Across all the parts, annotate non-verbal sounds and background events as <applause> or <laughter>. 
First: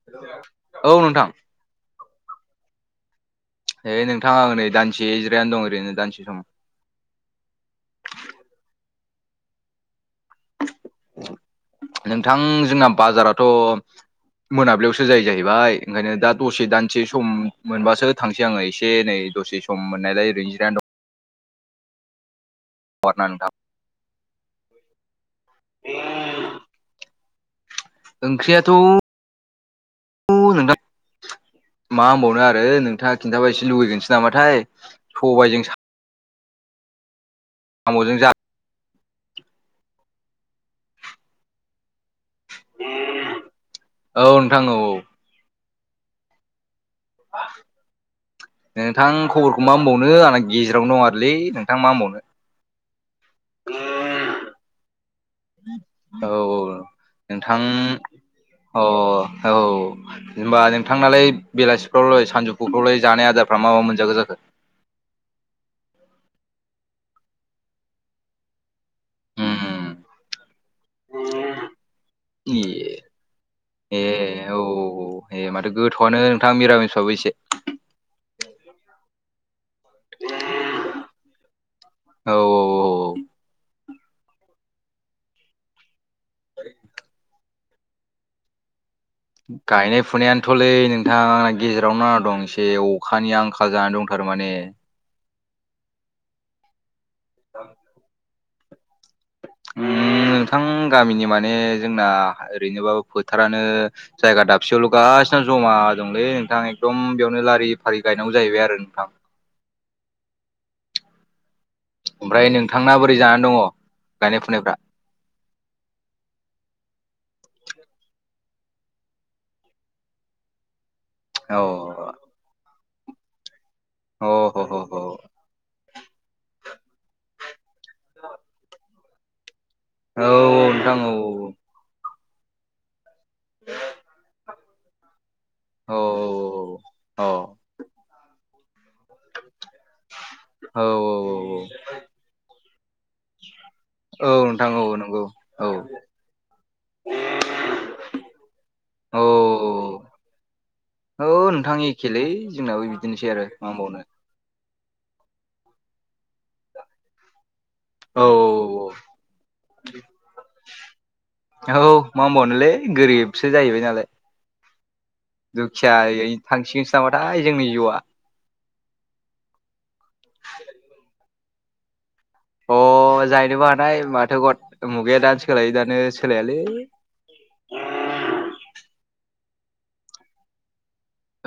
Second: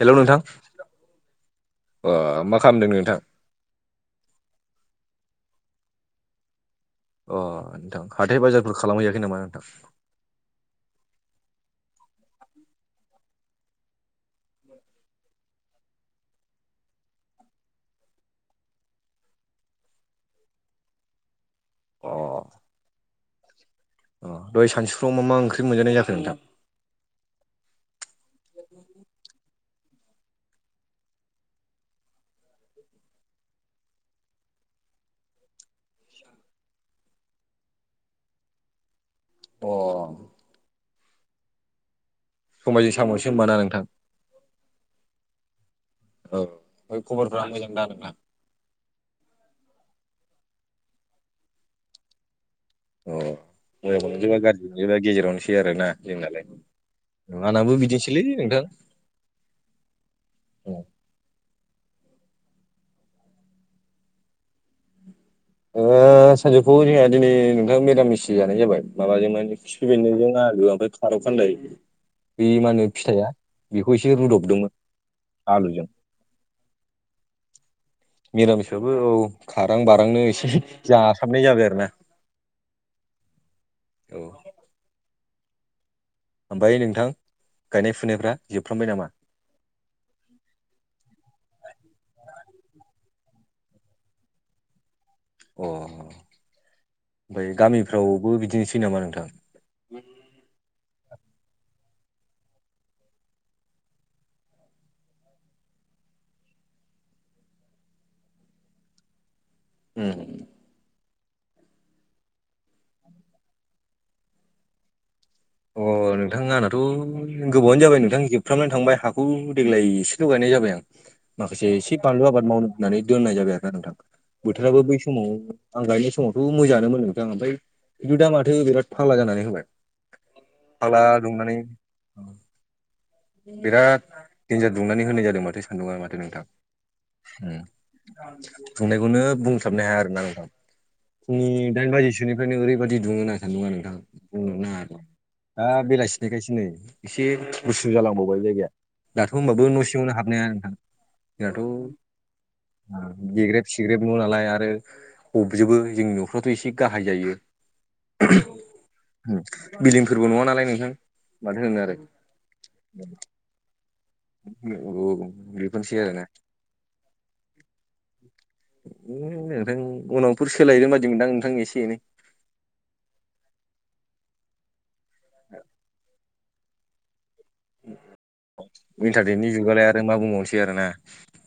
Hello नोंथां औ नोंथां अ मा खालामदों नोंथां? हैओ नोंथाङा नै दानसे जिरायना दं ओरैनो दानसे रुमाव। अ नोंथां हाथाय बाजारफोर खालामहैयाखै नामा नोंथां? नोंथां जोंना बाजाराथ' मोनाबिलियावसो जायो जाहैबाय ओंखायनो दा दसे दानसे सम मोनबासो थांसै आङो एसे नै दसे सम मोननायलाय ओरैनो जिरायना दं। अ बाना नोंथां। अ दहाय सानसुफ्राव मा मा ओंख्रि मोनजानाय जाखो नोंथां? ओंख्रियाथ' नोंथां मा होनबावनो आरो नोंथाङा खिन्थाबा एसे लुुबैगोनसो नामाथाय सबाइजों सा <inaudible> सामजों जा अ सबायजों सामसो होमबा ना नोंथां। औ नोंथां औ औ औ ओमफ्राय खबरफ्रा मोजां दा नोंना? नोंथां खबरखौ मा होनबावनो आंना गेजेरावनो दं आरोलै नोंथां मा होनबावनो। अ मोजां मोनजोबा गाज्रि मोनजोबा गेजेरावनो सै आरोना औ जोंनालाय औ आंनाबो नोंथां बिदिनोसैलै नोंथां। अ औ। जेनेबा नोंथांनालाय बेलासिफ्रावलाय सानजौफुफ्रावलाय जानाय आदारफ्रा मा मा मोनजाखो जाखो? ओ सानजौफु जोंहा दिनै नोंथां मिरामिसि जानाय जाबाय माबाजोंमोन। उम खिफि बेन्दोंजों आलु आमफ्राय खारखानदाय बे ए मा होनो फिथाइया बेखौ ए एसे रुदबदोंमोन आलुजों। <unintelligible> मिरामिसाबो एसे मिरामिसबाबो औ खारां बारांनो एसे जासाबनाय जाबाय आरो ना। औ औ औ औ ओमफ्राय नोंथां गायनाय फुनायफ्रा जोबफ्रामबाय नामा? गायनाय फुनायानोथ'लै नोंथां आंना गेजेरावनो नांनादं एसे अखानि आंखाल जानानै दंथारो माने। अ ओमफ्राय गामिफ्रावबो बिदिनोसै नामा नोंथां? उम नोंथां गामिनि माने जोंना ओरैनोबाबो फोथारानो जायगा दाबसेयावल' गासिनो जमा दंलै नोंथां एकदम बेयावनो लारि फारि गायनांगौ जाहैबाय आरो नोंथां। ओम। ओमफ्राय नोंथांना बोरै जानानै दङ गायनाय फुनायफ्रा? अ नोंथां आंनाथ' गोबावानो जाबाय नोंथां जोबफ्रामनानै थांबाय हाखौ देग्लाय एसेल' गायनाय जाबाय आं। औ माखासे एसे बानलु आबाद मावनो होननानै दोननाय जाबाय आरो नोंथां औ औ बोथोराबो औ बैस समाव आं गायनाय समावथ' मोजाङानो मोन नोंथां आं ओमफ्राय खिन्थु दामाथो बिराद फाग्ला जानानै होबाय। औ। फाग्ला औ दुंनानै बिराद देन्जार दुंनानै होनाय जादों माथो। औ सान्दुंआ माथो नोंथां ओम बुंनायखौनो बुंस्लाबनो हाया आरोना नोंथां। औ औ। फुंनि दाइन बाजिसोनिफ्रायनो ओरैबायदि दुंओना सानदुंआ नोंथां बुंनानो नांङा। नंगौ नंगौ। दा औ बेलासिनाखायसो नै एसे गुसु जालांबावबाय बे जायगाया। दाथ' होमबाबो न' सियावनो हाबनाया नोंथां। औ जोंहाथ' नोंथां एखेलै। जोंनाबो बिदिनोसै आरो गेग्रेब मा सिग्रेब होनबावनो न नालाय आरो हबजोबो जोंनि न'फ्राथ' एसे गाहाय जायो। औ बिल्दींफोरबो नङा नालाय नोंथां। माथो औ होनो मा आरो होनबावनोलै गोरिबसो जाहैबाय नालाय। औ बेफोरनोसै आरोना दुखियायैनो थांसिगोनसो नामाथाय जोंनि जिउआ। नोंथां उनावफोर सोलायगोन बादिमोनदां नोंथां एसे एनै। अ जाहैनोबो हानाय माथो गद मुगाया दानो सोलायो दानो सोलायालै। इन्टारनेटनि जुगालाय आरो मा बुंबावनोसै आरो ना।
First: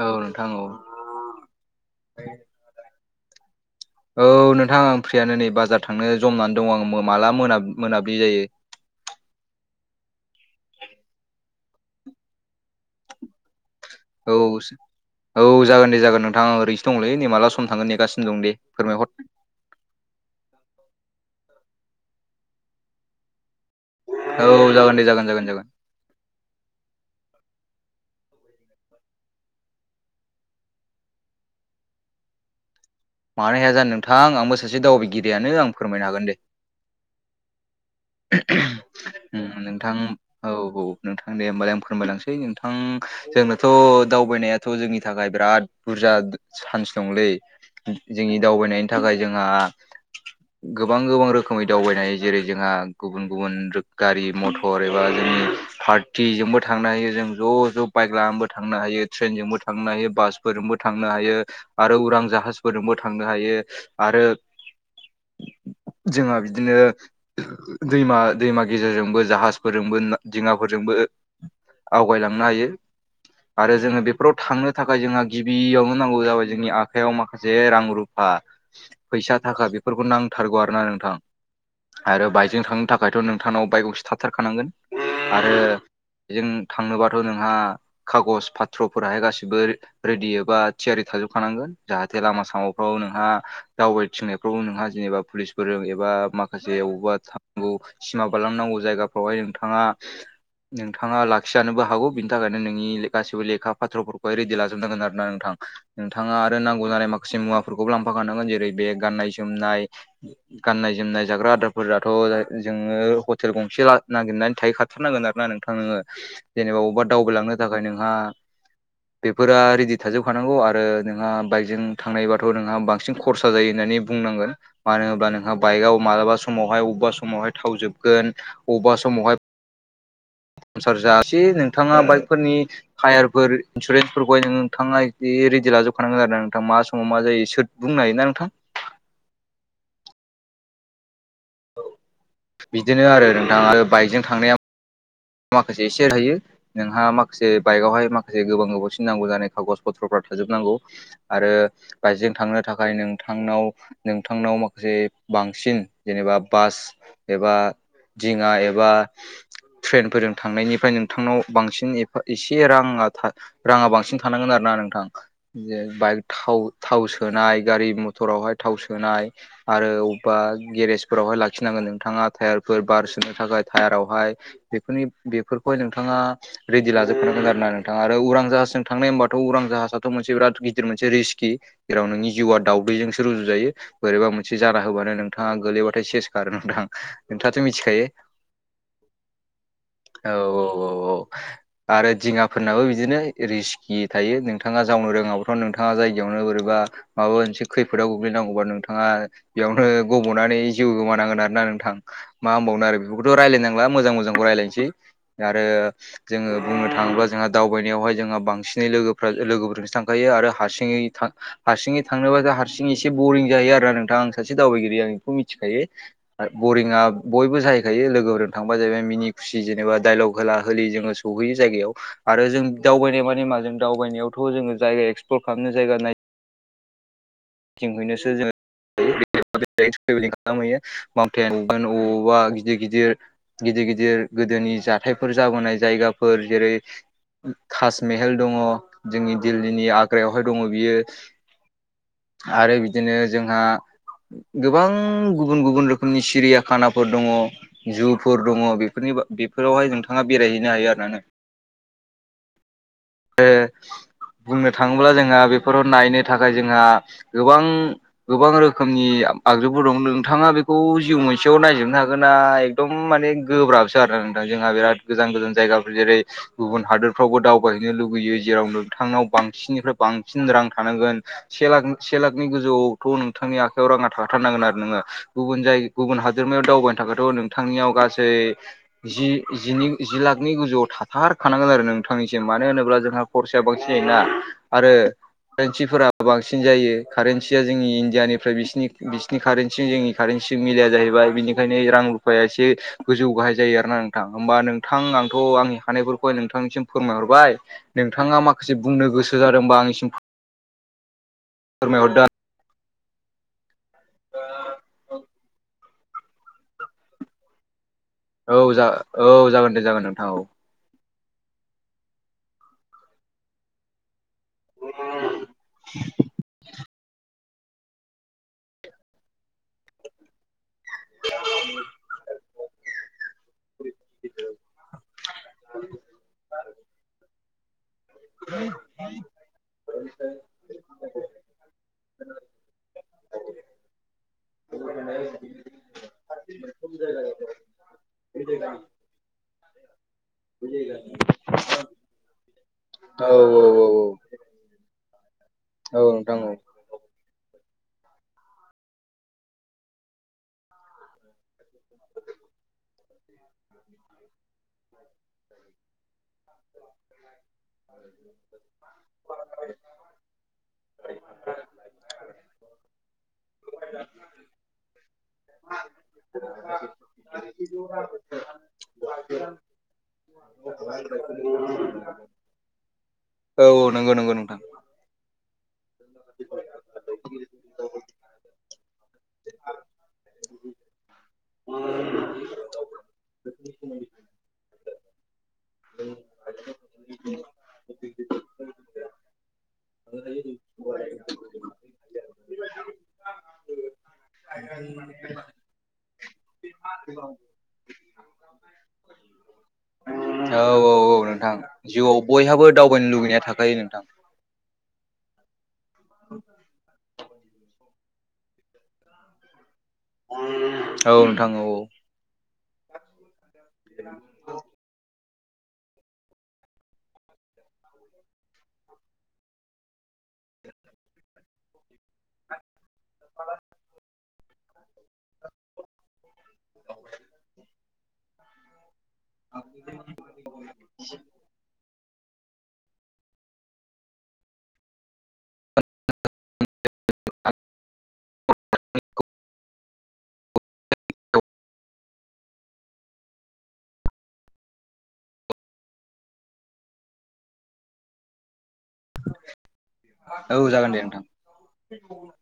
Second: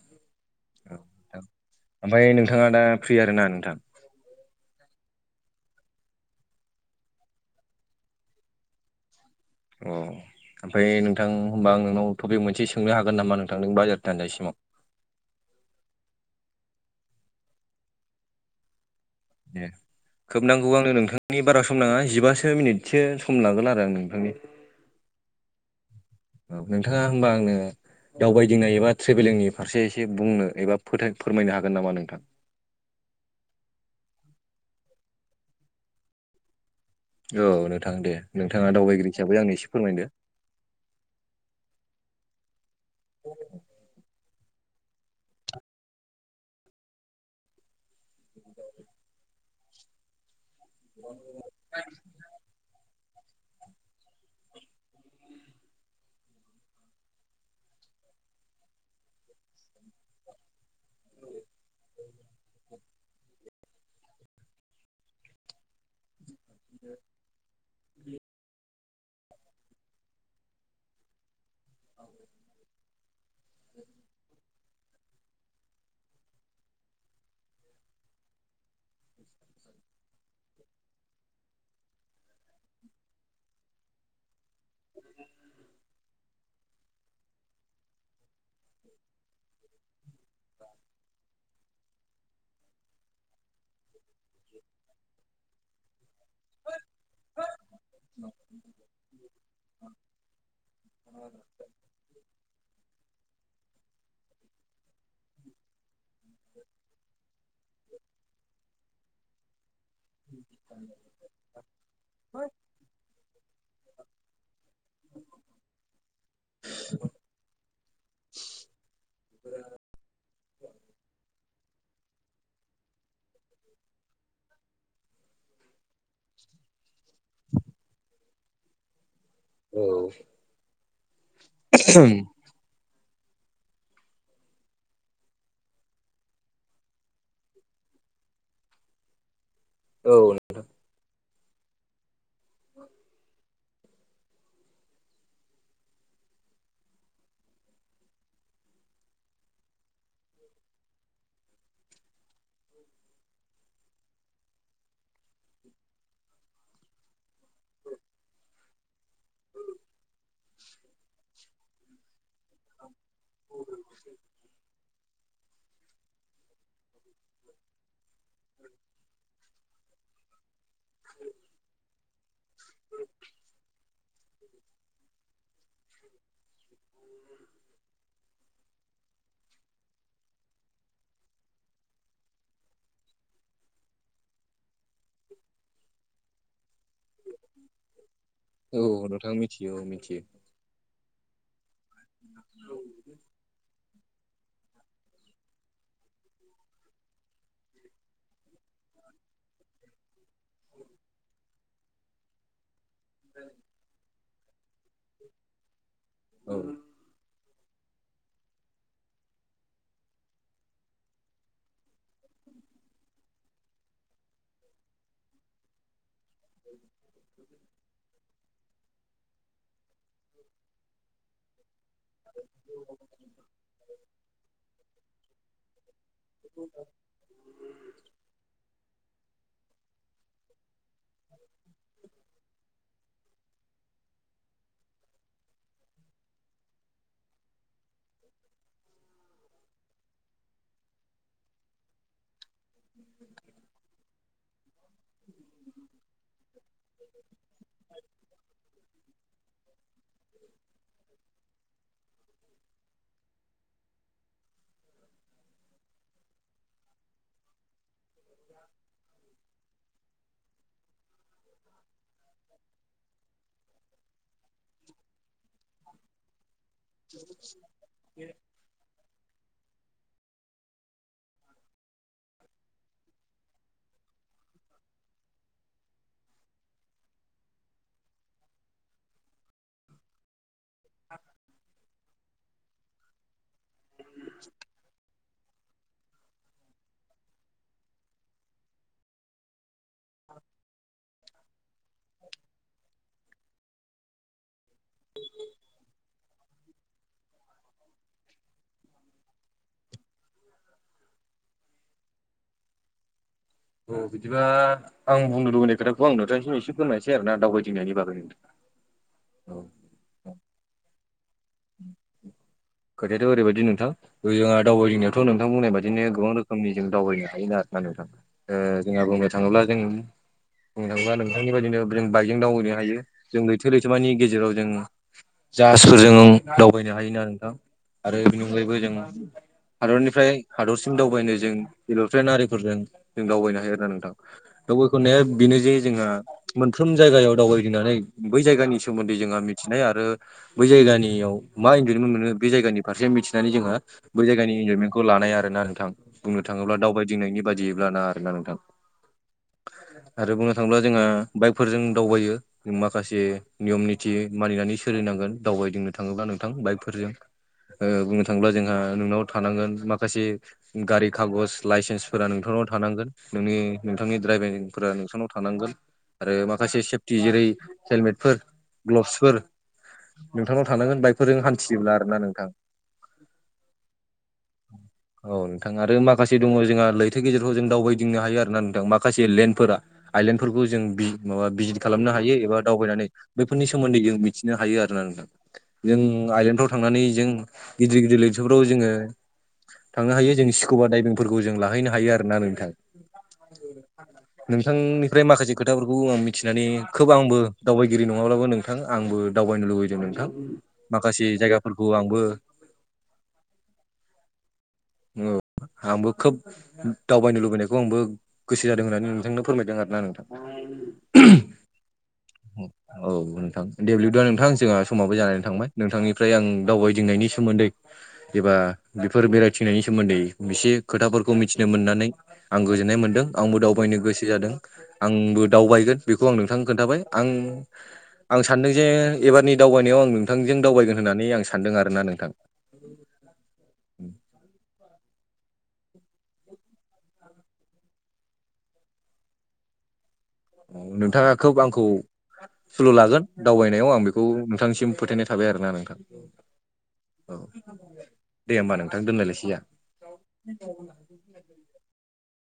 औ नोंथां <inaudible> औ ओमफ्राय नोंथाङा दा फ्रि आरोना नोंथां? औ नोंथां आं फ्रियानो नै बाजार थांनो जमनानै दं आं माला मोन मोनाब्लि जायो। अ ओमफ्राय नोंथां होमबा आं नोंनाव टपिक मोनसे सोंनो हागोन नामा नोंथां नों बाजार औ दान्जासिमाव औ। औ जागोन दे जागोन नोंथां आं ओरैसो दंलै नै माला सम थांगो नेसिनो दं दे फोरमायहर। दे खोबनांगौ आंनो नोंथांनि बारा सम नाङा जिबासो मिनिट। एसे सम लागोन आरो आं नोंथांनि। औ जागोन दे जागोन जागोन जागोन औ नोंथाङा होमबा आंनो दावबायदिंनाय एबा ट्रेभेलिंनि फारसे एसे बुंनो एबा फथाय फोरमायनो हागोन नामा नोंथां? मानो हाया जानो नोंथां आंबो सासे दावबायगिरियानो आं फोरमायनो हागोन दे। औ नोंथां दे नोंथाङा दावबायगिरि हिसाबै उम आंनो एसे नोंथां फोरमायदो। औ औ नोंथां दे होमबालाय आं फोरमायलांसै। नोंथां जोंनोथ' दावबायनाया थ' जोंनि थाखाय बिराद बुरजा चान्स दंलै। जोंनि दावबायनायनि थाखाय जोंहा गोबां गोबां रोखोमै दावबायनाय जेरै जोंहा गुबुन गुबुन गारि मथर एबा जोंनि पार्टिजोंबो थांनो हायो जों ज' ज' बाइक लानानैबो थांनो हायो, ट्रेनजोंबो थांनो हायो, बासफोरजोंबो थांनो हायो। आरो उरां जाहाजफोरजोंबो थांनो हायो आरो जोंहा बिदि बिदिनो दैमा दैमा गेजेरजोंबो जाहाजफोरजोंबो दिङाफोरजोंबो आवगायलांनो हायो। आरो जोंङो बेफोराव थांनो थाखाय जोंहा गिबियावनो नांगौ जाबाय जोंनि आखाइयाव मा जे रां रुफा फैसा थाखा बेफोरखौ नांथारगौ आरो ना नोंथां। आरो बाइकजों थांनो थाखायथ' नोंथांनाव बाइक गंसे थाथारखानांगोन आरो बेजों थांनोबाथ' नोंहा खागज पाथ्र'फोराहाय गासिबो रेडि एबा थियारि थाजोबखानांगोन जाहाथे जे लामा सामाफ्राव नोंहा दावबायथिंनायफ्रावबो नोंहा जेनेबा पुलिसफोरजों एबा माखासे एवबा थांगौ सिमा बारलांनांगौ जायगाफ्रावहाय नोंथाङा नोंथाङा लाखिजानोबो हागौ। थाखायनो नोंनि गासैबो लेखा फत्रफोरखौहाय रेडि लाजोबनांगोन आरो ना नोंथां नोंथाङा आरो नांगौ नांगौ जानाय माखासे मुवाफोरखौबो लांफाखानांगोन जेरै बे गाननाय जोमनाय। गाननाय जोमनाय जाग्रा आदारफोराथ' जोङो हटेल गंसे नागिरनानै थाहैखाथारनांगोन आरो ना नोंथां नोङो जेनेबा बबेबा दावबायलांनो थाखाय नोंहा बेफोरा रेडि थाजोबखानांगौ आरो नोंहा बाइकजों थांनायबाथ' नोंहा बांसिन खरसा जायो होन्नानै बुंनांगोन मानो होनबा नोंहा बाइकआव मालाबा समावहाय अबा समावहाय थावजोबगोन अबा समावहाय औ। संसार जासि नोंथाङा बाइकफोरनि हायारफोर इन्सुरेन्सफोरखौहाय नोंथाङा ए रेडि लाजोबखानांगोन आरो ना नोंथां मा समाव मा जायो सोर बुंनो हायोना नोंथां? औ। बिदिनो आरो नोंथाङा बाइकजों थांनायाव माखासे एसेहयो <inaudible> नोंहा माखासे बाइकआवहाय माखासे गोबां गोबावसिन नांगौ जानाय कागज पथ्रफ्रा थाजोबनांगौ। आरो बाइकजों थांनो थाखाय नोंथांनाव नोंथांनाव माखासे बांसिन जेनेबा बास एबा दिङा एबा ट्रेन फोरजों थांनायनिफ्राय नोंथांनाव बांसिन एा एसे राङा राङा बांसिन थानांगोन आरो ना नोंथां। जे बाइक थाव थाव सोनाय गारि मथरावहाय थाव सोनाय। आरो अबेबा गेरेजफोरावहाय लाखिनांगोन नोंथाङा। टायारफोर बारसोनो थाखाय टायारावहाय बेफोरनि बेफोरखौहाय नोंथाङा रेडि लाजोबखानांगोन आरोना नोंथाङा आरो उरां जाहाजजों थांनाय होनबाथ' उरां जाहाजाथ' मोनसे बिराद गिदिर मोनसे रिस्कि। जेराव नोंनि जिउआ दावदैजोंसो रुजुजायो। बोरैबा मोनसे जाना होबानो नोंथाङा गोलैबाथाय सेस खारो नोंथां। नोंथाङाथ' मिथिखायो? औ नोंथाङां मिथियो मिथियो। औ औ औ औ आरो दिङाफोरनाबो बिदिनो रिस खि थायो नोंथाङा जावनो रोङाब्लाथ' नोंथाङा जायगायावनो बोरैबा माबा मोनसे खैफोदाव गोग्लैनांगौबा नोंथाङा बेयावनो गब'नानै जिउ गोमानांगोन आरोना नोंथां मा होनबावनो आरो बेखौथ' रायलायनांला। मोजां मोजांखौ रायलायनोसै आरो जोङो औ बुंनो थाङोब्ला जोंहा दावबायनायावहाय जोंहा बांसिनै लोगोफ्रा लोगोफोरजोंसो थांखायो आरो हारसिङै हारसिङै थांनोबाथ' हारसिंयै एसे बरिं जायो आरो ना नोंथां आं सासे दावबायगिरि आं बेखौ मिथिखायो। बरिंआ बयबो जाहैखायो लोगोफोरजों थांबा जाहैबाय मिनि खुसि जेनेबा दाइलग होला होलि जोङो सौहैयो जायगायाव। आरो जों दावबायनाय मानि माजों दावबायनायावथ' जोङो जायगा एक्सप्लर खालामनो जायगा नाय <unintelligible> <unintelligible> जोङो <unintelligible> अबावबा गिदिर गिदिर गिदिर गिदिर गोदोनि जाथायफोर जाबोनाय जायगाफोर जेरै ताजमेहेल दङ' जोंनि दिल्लीनि आग्रायावहाय दङ' बियो। आरो बिदिनो जोंहा गोबां गुबुन गुबुन रोखोमनि सिरियााखानाफोर दङ। जुफोर दङ बेफोरनि बेफोरावहाय नोंथाङा बेरायहैनो हायो आरो बुंनो थाङोब्ला जोंहा बेफोराव नायनो थाखाय जोंहा गोबां गोबां रोखोमनि आगजुबो दं। नोंथाङा बेखौ जिउ मोनसेयाव नायजोबनो हागोना एकदम माने गोब्राबसै नोंथां जोंहा बिराद गोजान गोजान जायगाफोर जेरै गुबुन हादोरफ्रावबो दावबायो नो <inaudible> लुुबैयो जेराव नोंथांनाव बांसिननिफ्राय बांसिन रां थानांगोन। से लाख से लाखनि गोजौआवथ' नोंथांनि आखायाव राङा थाखाथारनांगोन आरो नोङो। गुबुन जायग गुबुन हादोरमायाव दावबायनो थाखायथ' नोंथांनियाव गासै जि जिनि जि लाखनि गोजौआव थाथारखानांगोन आरो नोंथांनिसिम। मानो होनोब्ला जोंहा खरसाया बांसिन जायोना आरो कारेन्सिफोरा बांसिन जायो कारन्सिया जोंनि इण्डियानिफ्राय बिसिनि बिसिनि कारेन्सि जोंनि कारेन्सिजों मिलाया जाहैबाय बेनिखायनो रां रुफाया एसे गोजौ गाहाय जायो आरो ना नोंथां होमबा नों थां आंथ' आंनि हानायफोरखौहाय नोंथांनिसिम फोरमायहर बाइ नोंथाङा माखासे बुंनो गोसो जादोंबा आंनिसिम फोरमायहरदो औ बिदिबा आं बुंनो लुबैनाय खोथाखौ आं नोंथांनिसिम एसे फोरमायसै आरोना दावबायदिंनायनि बागै। औ जा औ जागोन दे जागोन नोंथां औ। <inaudible> खोथायाथ' ओरैबायदि नोंथां जोंहा दावबायदिंनायावथ'नोंथां बुंनाय बायदिनो गोबां रोखोमनि जों दावबायनो हायो ना <unintelligible> नोंथां ओ जोंहा बुंनो थाङोब्ला जों बुंनो थाङोबा नोंथांनि बायदिनो जों बाइकजों दावबायैनो हायो जों लैथो लैथोमानि गेजेराव जों जाहासफोरजों दावबायनो हायोना नोंथां? आरो बेनि अनगायैबो जोङो हादरनिफ्राय हादरसिम दावबायनो जों एर'प्लेन आरिफोरजों जों दावबायनो हायो आरोना नोंथां। दा <unintelligible> बेनो जे जोंहा मोनफ्रोम जायगायाव दावबायदिंनानै बै जायगानि सोमोन्दै जोंहा मिथिनाय आरो बै जायगानियाव मा इनजयमेन्ट मोनो बे जायगानि फारसे औ मिथिनानै जोंहा औ बै जायगानि इनजयमेन्टखौ लानाय आरोना नोंथां औ बुंनो औ थाङोब्ला दावबाय दिनैनि बायदियैब्ला ना आरोना नोंथां। आरो बुंनो थाङोब्ला जोंहा बाइकफोरजों दावबायो माखासे नियम निथि मानिनानै सोलिनांगोन दावबायदिंनो थाङोब्ला नोंथां बाइकफोरजों। ओ बुंनो थाङोब्ला जोंहा नोंनाव थानांगोन माखासे गारि खागज लाइसेन्सफोरा नोंथांनाव थानांगोन नोंनि नोंथांनि दड्राइभिंफोरा नोंथांनाव थानांगोन आरो माखासे सेभटि जेरै हेलमेटफोर ग्लबसफोर नोंथांनाव थानांगोन बाइकफोरजों हान्थियोब्ला आरोना नों औ नंगौ नंगौ नोंथां। औ नोंथां आरो माखासे दङ' जोंहा लै दो गेजेराव जों दावबायदिंनो हायो आरो ना नोंथां माखासे लेण्डफोरा आइलेण्डफोरखौ जों बि माबा भिजित खालामनो हायो एबा दावबायनानै बैफोरनि सोमोन्दै जों मिथिनो हायो आरोना नोंथां। जों आइलेण्डफ्राव थांनानै जों गिदिर गिदिर लैथोफ्राव जोङो थांनो हायो जों स्कबा दाइभिंफोरखौ जों लाहैनो हायो आरोना नोंथां। नोंथांनिफ्राय माखासे खोथाफोरखौ आं मिथिनानै खोब आंबो दावबायगिरि नङाब्लाबो नों नोंथां आंबो दावबायनो लुबैदों नोंथां औ औ औ माखासे नोंथां जायगा जिउआव बयहाबो दावबायनो लुुबैनाया थाखायो नोंथां। औ आंबो खोब दावबायनो लुबैनायखौ आंबो गोसो जादों होननानै नोंथांनो फोरमायदों आरोना आं। औ नोंथां औ। औ नोंथां दे बेदिबा नोंथां जोंहा समाबो जानानै थांबाय नोंथांनिफ्राय आं दावबायदिंनायनि सोमोन्दै। एबा बेफोर बेरायथिंनायनि सोमोन्दै एसे खोथाफोरखौ मिथिनो मोननानै आं गोजोननाय मोन्दों आंबो दावबायनो गोसो जादों। आंबो दावबायगोन बेखौ आं नोंथांनो खोन्थाबाय आं आं सानदों जे एबारनि दावबायनायाव आं नोंथांजों दावबायगोन होननानै आं सानदों आरो ना नोंथां। <unintelligible> नोंथाङा खोब आंखौ सुलु लागोन दावबायनायाव आं बेखौ नोंथांनिसिम फोथायनाय थाबाय आरोना नोंथां। औ दे होमबा नोंथां दोनलायलायसै औ जाहा। जागोन दे नोंथां औ <inaudible>